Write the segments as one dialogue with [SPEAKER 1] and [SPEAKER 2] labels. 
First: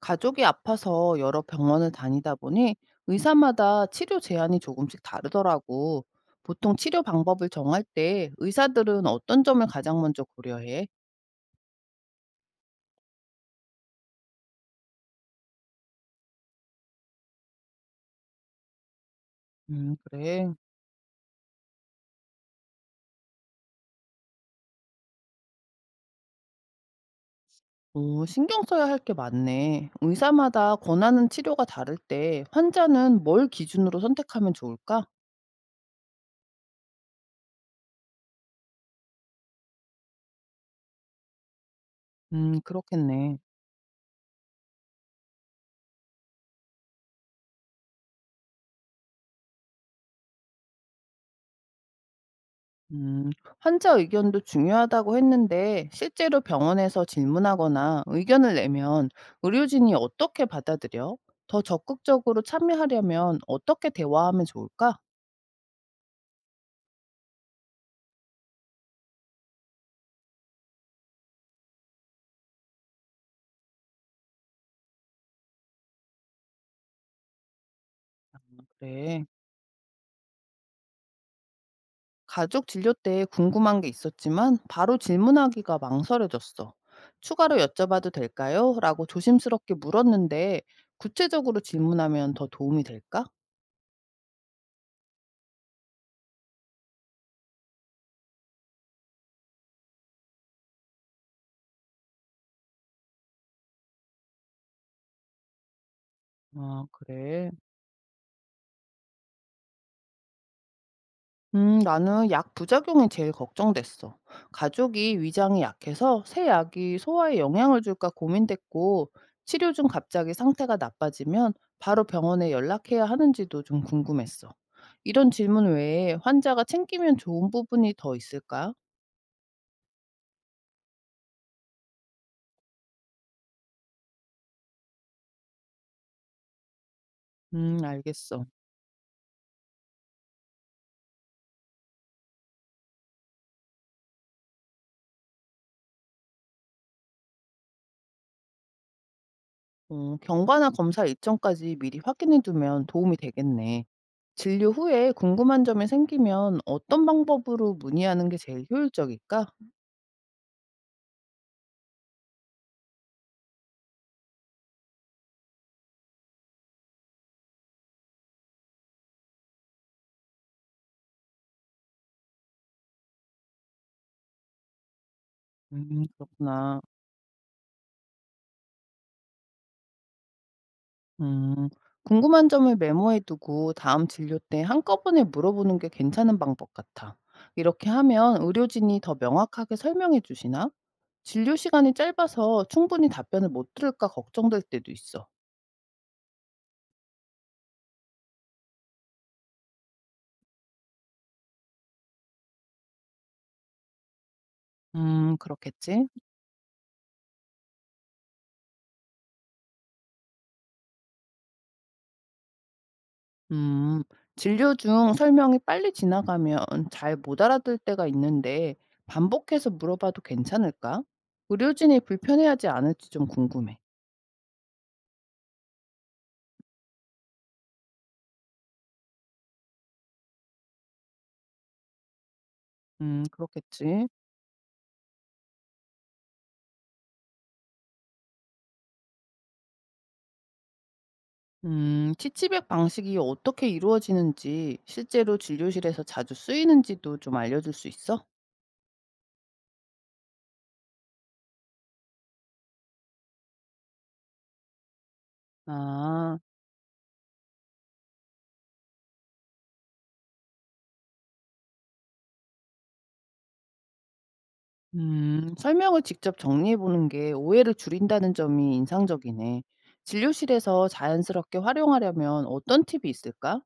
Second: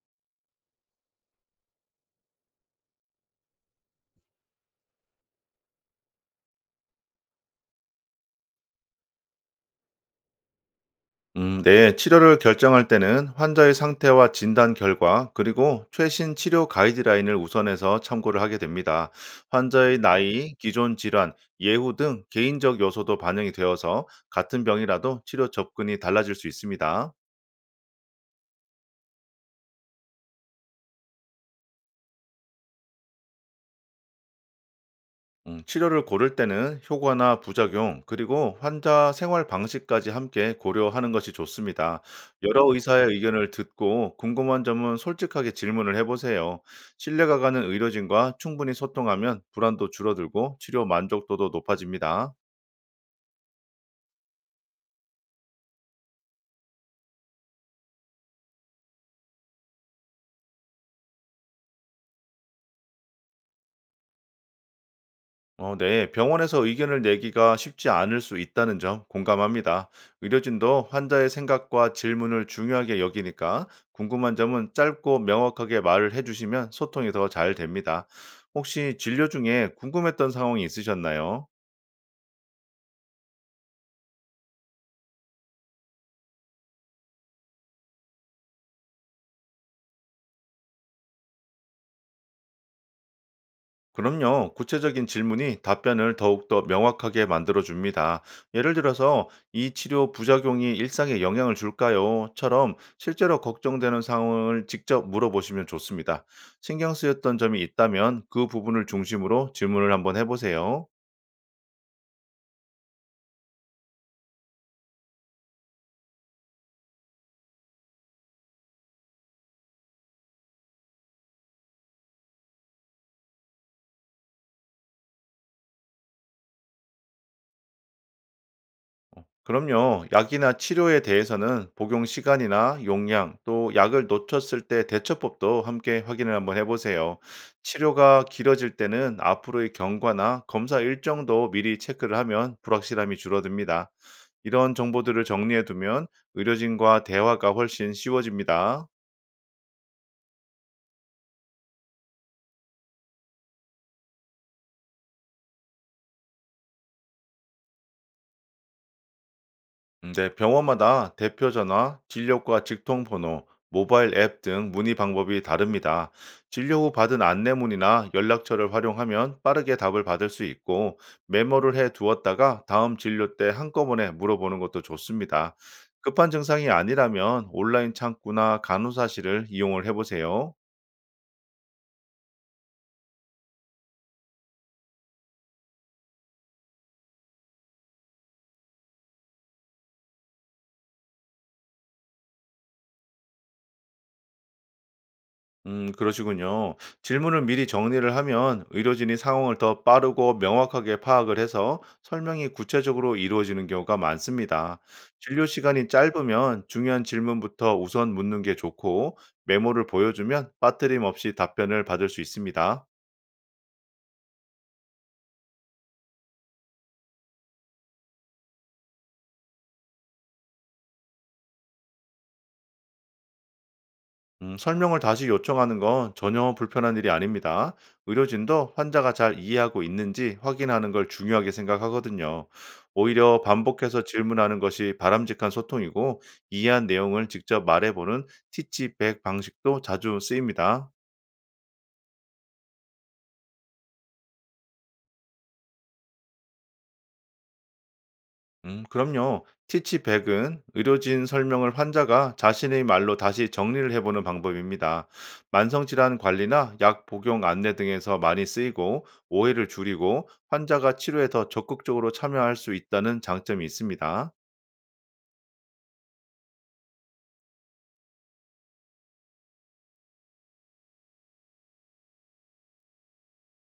[SPEAKER 1] 가족이 아파서 여러 병원을 다니다 보니 의사마다 치료 제한이 조금씩 다르더라고. 보통 치료 방법을 정할 때 의사들은 어떤 점을 가장 먼저 고려해?
[SPEAKER 2] 네, 치료를 결정할 때는 환자의 상태와 진단 결과, 그리고 최신 치료 가이드라인을 우선해서 참고를 하게 됩니다. 환자의
[SPEAKER 1] 그래.
[SPEAKER 2] 나이, 기존 질환, 예후 등 개인적 요소도 반영이 되어서 같은 병이라도 치료 접근이 달라질 수 있습니다.
[SPEAKER 1] 오, 신경 써야 할 게 많네. 의사마다 권하는 치료가 다를 때 환자는 뭘 기준으로 선택하면 좋을까?
[SPEAKER 2] 치료를 고를 때는 효과나 부작용, 그리고 환자 생활 방식까지 함께 고려하는 것이 좋습니다. 여러 의사의
[SPEAKER 1] 그렇겠네.
[SPEAKER 2] 의견을 듣고 궁금한 점은 솔직하게 질문을 해보세요. 신뢰가 가는 의료진과 충분히 소통하면 불안도 줄어들고 치료 만족도도 높아집니다.
[SPEAKER 1] 음, 환자 의견도 중요하다고 했는데 실제로 병원에서 질문하거나 의견을 내면 의료진이 어떻게 받아들여? 더 적극적으로 참여하려면 어떻게 대화하면 좋을까?
[SPEAKER 2] 네. 병원에서 의견을 내기가 쉽지 않을 수 있다는 점 공감합니다. 의료진도 환자의 생각과 질문을 중요하게 여기니까 궁금한 점은 짧고 명확하게 말을 해주시면 소통이 더 잘 됩니다. 혹시
[SPEAKER 1] 그래.
[SPEAKER 2] 진료 중에 궁금했던 상황이 있으셨나요?
[SPEAKER 1] 가족 진료 때 궁금한 게 있었지만 바로 질문하기가 망설여졌어. 추가로 여쭤봐도 될까요? 라고 조심스럽게 물었는데 구체적으로 질문하면 더 도움이 될까?
[SPEAKER 2] 그럼요. 구체적인 질문이 답변을 더욱더 명확하게 만들어줍니다. 예를 들어서, 이 치료 부작용이 일상에 영향을 줄까요? 처럼 실제로 걱정되는 상황을 직접 물어보시면 좋습니다.
[SPEAKER 1] 아,
[SPEAKER 2] 신경 쓰였던
[SPEAKER 1] 그래.
[SPEAKER 2] 점이 있다면 그 부분을 중심으로 질문을 한번 해보세요.
[SPEAKER 1] 나는 약 부작용이 제일 걱정됐어. 가족이 위장이 약해서 새 약이 소화에 영향을 줄까 고민됐고 치료 중 갑자기 상태가 나빠지면 바로 병원에 연락해야 하는지도 좀 궁금했어. 이런 질문 외에 환자가 챙기면 좋은 부분이 더 있을까?
[SPEAKER 2] 그럼요. 약이나 치료에 대해서는 복용 시간이나 용량, 또 약을 놓쳤을 때 대처법도 함께 확인을 한번 해보세요. 치료가
[SPEAKER 1] 알겠어.
[SPEAKER 2] 길어질 때는 앞으로의 경과나 검사 일정도 미리 체크를 하면 불확실함이 줄어듭니다. 이런 정보들을 정리해두면 의료진과 대화가 훨씬 쉬워집니다.
[SPEAKER 1] 어, 경과나 검사 일정까지 미리 확인해 두면 도움이 되겠네. 진료 후에 궁금한 점이 생기면 어떤 방법으로 문의하는 게 제일 효율적일까?
[SPEAKER 2] 네, 병원마다 대표 전화, 진료과 직통 번호, 모바일 앱 등 문의 방법이 다릅니다. 진료 후 받은 안내문이나 연락처를 활용하면 빠르게 답을 받을 수 있고 메모를 해 두었다가 다음 진료 때 한꺼번에 물어보는 것도 좋습니다. 급한 증상이
[SPEAKER 1] 그렇구나.
[SPEAKER 2] 아니라면 온라인 창구나 간호사실을 이용을 해보세요.
[SPEAKER 1] 음, 궁금한 점을 메모해 두고 다음 진료 때 한꺼번에 물어보는 게 괜찮은 방법 같아. 이렇게 하면 의료진이 더 명확하게 설명해 주시나? 진료 시간이 짧아서 충분히 답변을 못 들을까 걱정될 때도 있어.
[SPEAKER 2] 그러시군요. 질문을 미리 정리를 하면 의료진이 상황을 더 빠르고 명확하게 파악을 해서 설명이 구체적으로 이루어지는 경우가 많습니다. 진료 시간이
[SPEAKER 1] 그렇겠지.
[SPEAKER 2] 짧으면 중요한 질문부터 우선 묻는 게 좋고 메모를 보여주면 빠뜨림 없이 답변을 받을 수 있습니다.
[SPEAKER 1] 음, 진료 중 설명이 빨리 지나가면 잘 못 알아들 때가 있는데 반복해서 물어봐도 괜찮을까? 의료진이 불편해하지 않을지 좀 궁금해.
[SPEAKER 2] 설명을 다시 요청하는 건 전혀 불편한 일이 아닙니다. 의료진도 환자가 잘 이해하고 있는지 확인하는 걸 중요하게 생각하거든요. 오히려 반복해서
[SPEAKER 1] 그렇겠지.
[SPEAKER 2] 질문하는 것이 바람직한 소통이고, 이해한 내용을 직접 말해보는 티치백 방식도 자주 쓰입니다.
[SPEAKER 1] 치치백 방식이 어떻게 이루어지는지, 실제로 진료실에서 자주 쓰이는지도 좀 알려줄 수 있어?
[SPEAKER 2] 그럼요. 티치백은 의료진 설명을 환자가 자신의 말로 다시 정리를 해보는 방법입니다. 만성질환
[SPEAKER 1] 아,
[SPEAKER 2] 관리나 약 복용 안내 등에서 많이 쓰이고 오해를 줄이고 환자가 치료에 더 적극적으로 참여할 수 있다는 장점이 있습니다.
[SPEAKER 1] 설명을 직접 정리해보는 게 오해를 줄인다는 점이 인상적이네. 진료실에서 자연스럽게 활용하려면 어떤 팁이 있을까?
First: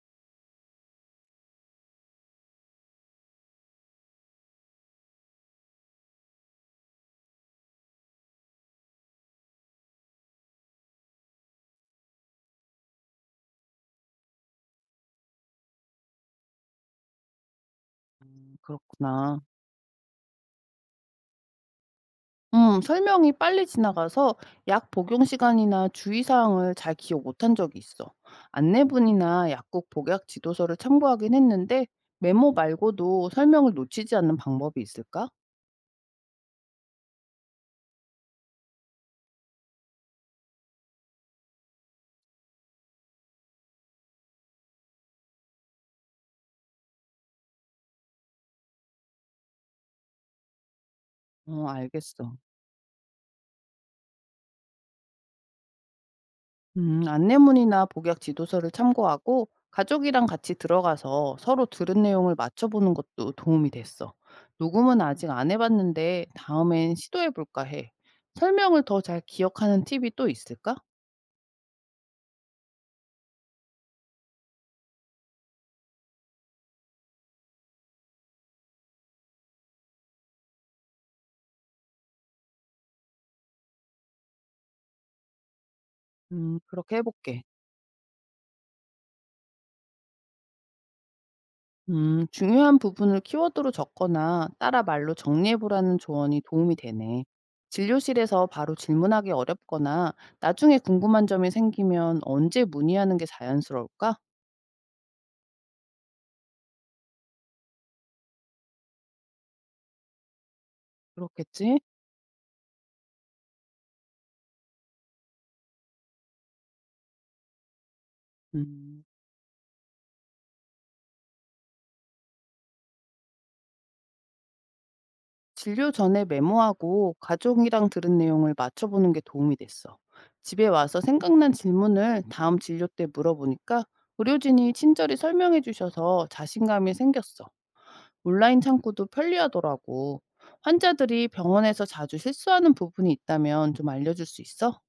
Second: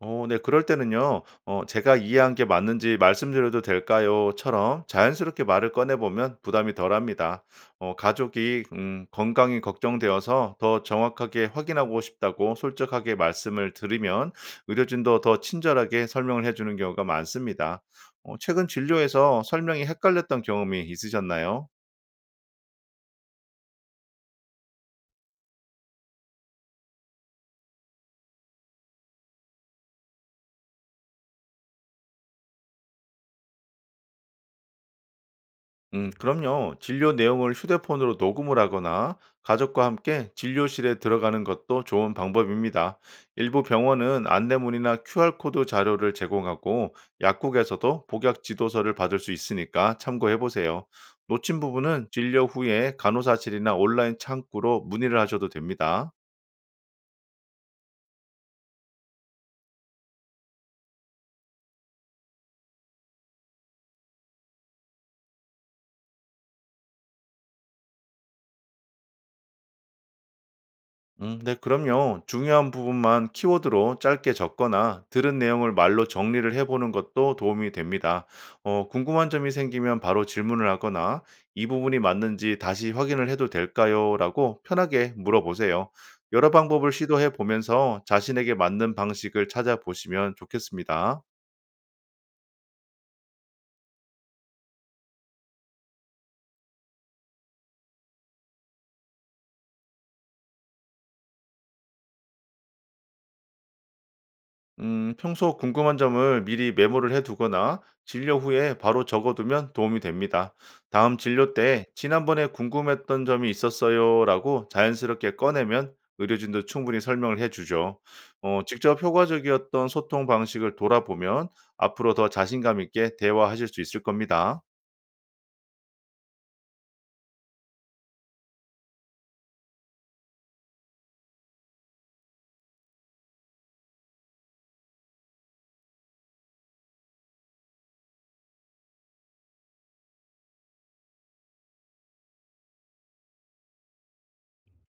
[SPEAKER 2] 네. 그럴 때는요. "제가 이해한 게 맞는지 말씀드려도 될까요?"처럼 자연스럽게 말을 꺼내 보면 부담이 덜합니다. 가족이 건강이 걱정되어서 더 정확하게 확인하고 싶다고 솔직하게 말씀을 드리면 의료진도 더 친절하게 설명을 해 주는 경우가 많습니다. 최근
[SPEAKER 1] 그렇구나.
[SPEAKER 2] 진료에서 설명이 헷갈렸던 경험이 있으셨나요?
[SPEAKER 1] 설명이 빨리 지나가서 약 복용 시간이나 주의사항을 잘 기억 못한 적이 있어. 안내문이나 약국 복약 지도서를 참고하긴 했는데 메모 말고도 설명을 놓치지 않는 방법이 있을까?
[SPEAKER 2] 그럼요. 진료 내용을 휴대폰으로 녹음을 하거나 가족과 함께 진료실에 들어가는 것도 좋은 방법입니다. 일부 병원은 안내문이나 QR코드 자료를 제공하고 약국에서도 복약 지도서를 받을 수 있으니까 참고해 보세요. 놓친
[SPEAKER 1] 어,
[SPEAKER 2] 부분은
[SPEAKER 1] 알겠어.
[SPEAKER 2] 진료 후에 간호사실이나 온라인 창구로 문의를 하셔도 됩니다.
[SPEAKER 1] 안내문이나 복약 지도서를 참고하고 가족이랑 같이 들어가서 서로 들은 내용을 맞춰보는 것도 도움이 됐어. 녹음은 아직 안 해봤는데 다음엔 시도해볼까 해. 설명을 더 잘 기억하는 팁이 또 있을까?
[SPEAKER 2] 네, 그럼요. 중요한 부분만 키워드로 짧게 적거나 들은 내용을 말로 정리를 해보는 것도 도움이 됩니다. 궁금한 점이 생기면 바로 질문을 하거나 이 부분이 맞는지 다시 확인을 해도 될까요? 라고 편하게 물어보세요. 여러 방법을
[SPEAKER 1] 그렇게
[SPEAKER 2] 시도해
[SPEAKER 1] 해볼게.
[SPEAKER 2] 보면서 자신에게 맞는 방식을 찾아보시면 좋겠습니다.
[SPEAKER 1] 중요한 부분을 키워드로 적거나 따라 말로 정리해보라는 조언이 도움이 되네. 진료실에서 바로 질문하기 어렵거나 나중에 궁금한 점이 생기면 언제 문의하는 게 자연스러울까?
[SPEAKER 2] 평소 궁금한 점을 미리 메모를 해두거나 진료 후에 바로 적어두면 도움이 됩니다. 다음 진료
[SPEAKER 1] 그렇겠지?
[SPEAKER 2] 때 지난번에 궁금했던 점이 있었어요라고 자연스럽게 꺼내면 의료진도 충분히 설명을 해주죠. 직접
[SPEAKER 1] 음,
[SPEAKER 2] 효과적이었던 소통 방식을 돌아보면 앞으로 더 자신감 있게 대화하실 수 있을 겁니다.
[SPEAKER 1] 진료 전에 메모하고 가족이랑 들은 내용을 맞춰보는 게 도움이 됐어. 집에 와서 생각난 질문을 다음 진료 때 물어보니까 의료진이 친절히 설명해 주셔서 자신감이 생겼어. 온라인 창구도 편리하더라고. 환자들이 병원에서 자주 실수하는 부분이 있다면 좀 알려줄 수 있어?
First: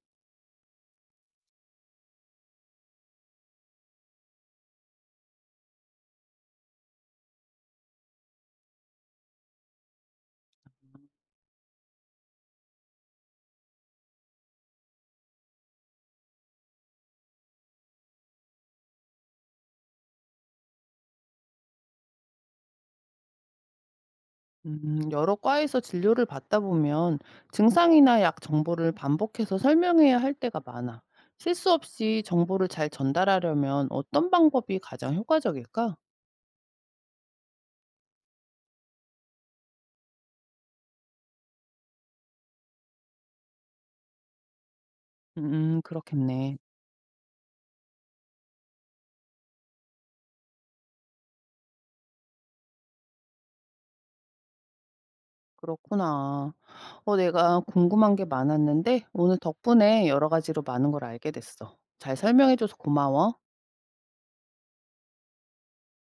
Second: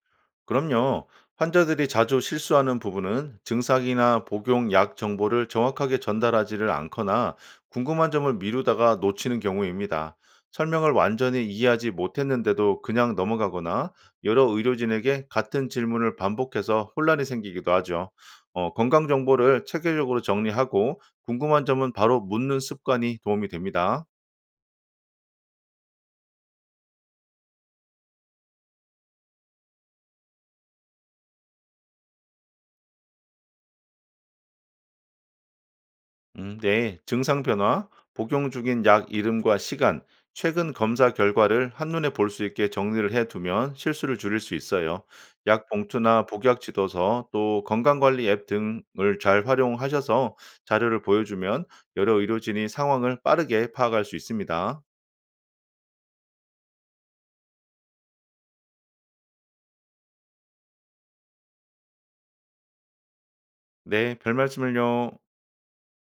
[SPEAKER 2] 그럼요. 환자들이 자주 실수하는 부분은 증상이나 복용 약 정보를 정확하게 전달하지를 않거나 궁금한 점을 미루다가 놓치는 경우입니다. 설명을 완전히 이해하지 못했는데도 그냥 넘어가거나 여러 의료진에게 같은 질문을 반복해서 혼란이 생기기도 하죠. 건강 정보를 체계적으로 정리하고 궁금한 점은 바로 묻는 습관이 도움이 됩니다.
[SPEAKER 1] 여러 과에서 진료를 받다 보면 증상이나 약 정보를 반복해서 설명해야 할 때가 많아. 실수 없이 정보를 잘 전달하려면 어떤 방법이 가장 효과적일까?
[SPEAKER 2] 네. 증상 변화, 복용 중인 약 이름과 시간, 최근 검사 결과를 한눈에 볼 수 있게 정리를 해두면 실수를 줄일 수 있어요. 약 봉투나
[SPEAKER 1] 그렇겠네.
[SPEAKER 2] 복약 지도서, 또 건강관리 앱 등을 잘 활용하셔서 자료를 보여주면 여러 의료진이 상황을 빠르게 파악할 수 있습니다.
[SPEAKER 1] 그렇구나. 어, 내가 궁금한 게 많았는데 오늘 덕분에 여러 가지로 많은 걸 알게 됐어. 잘 설명해줘서 고마워.
[SPEAKER 2] 네, 별 말씀을요.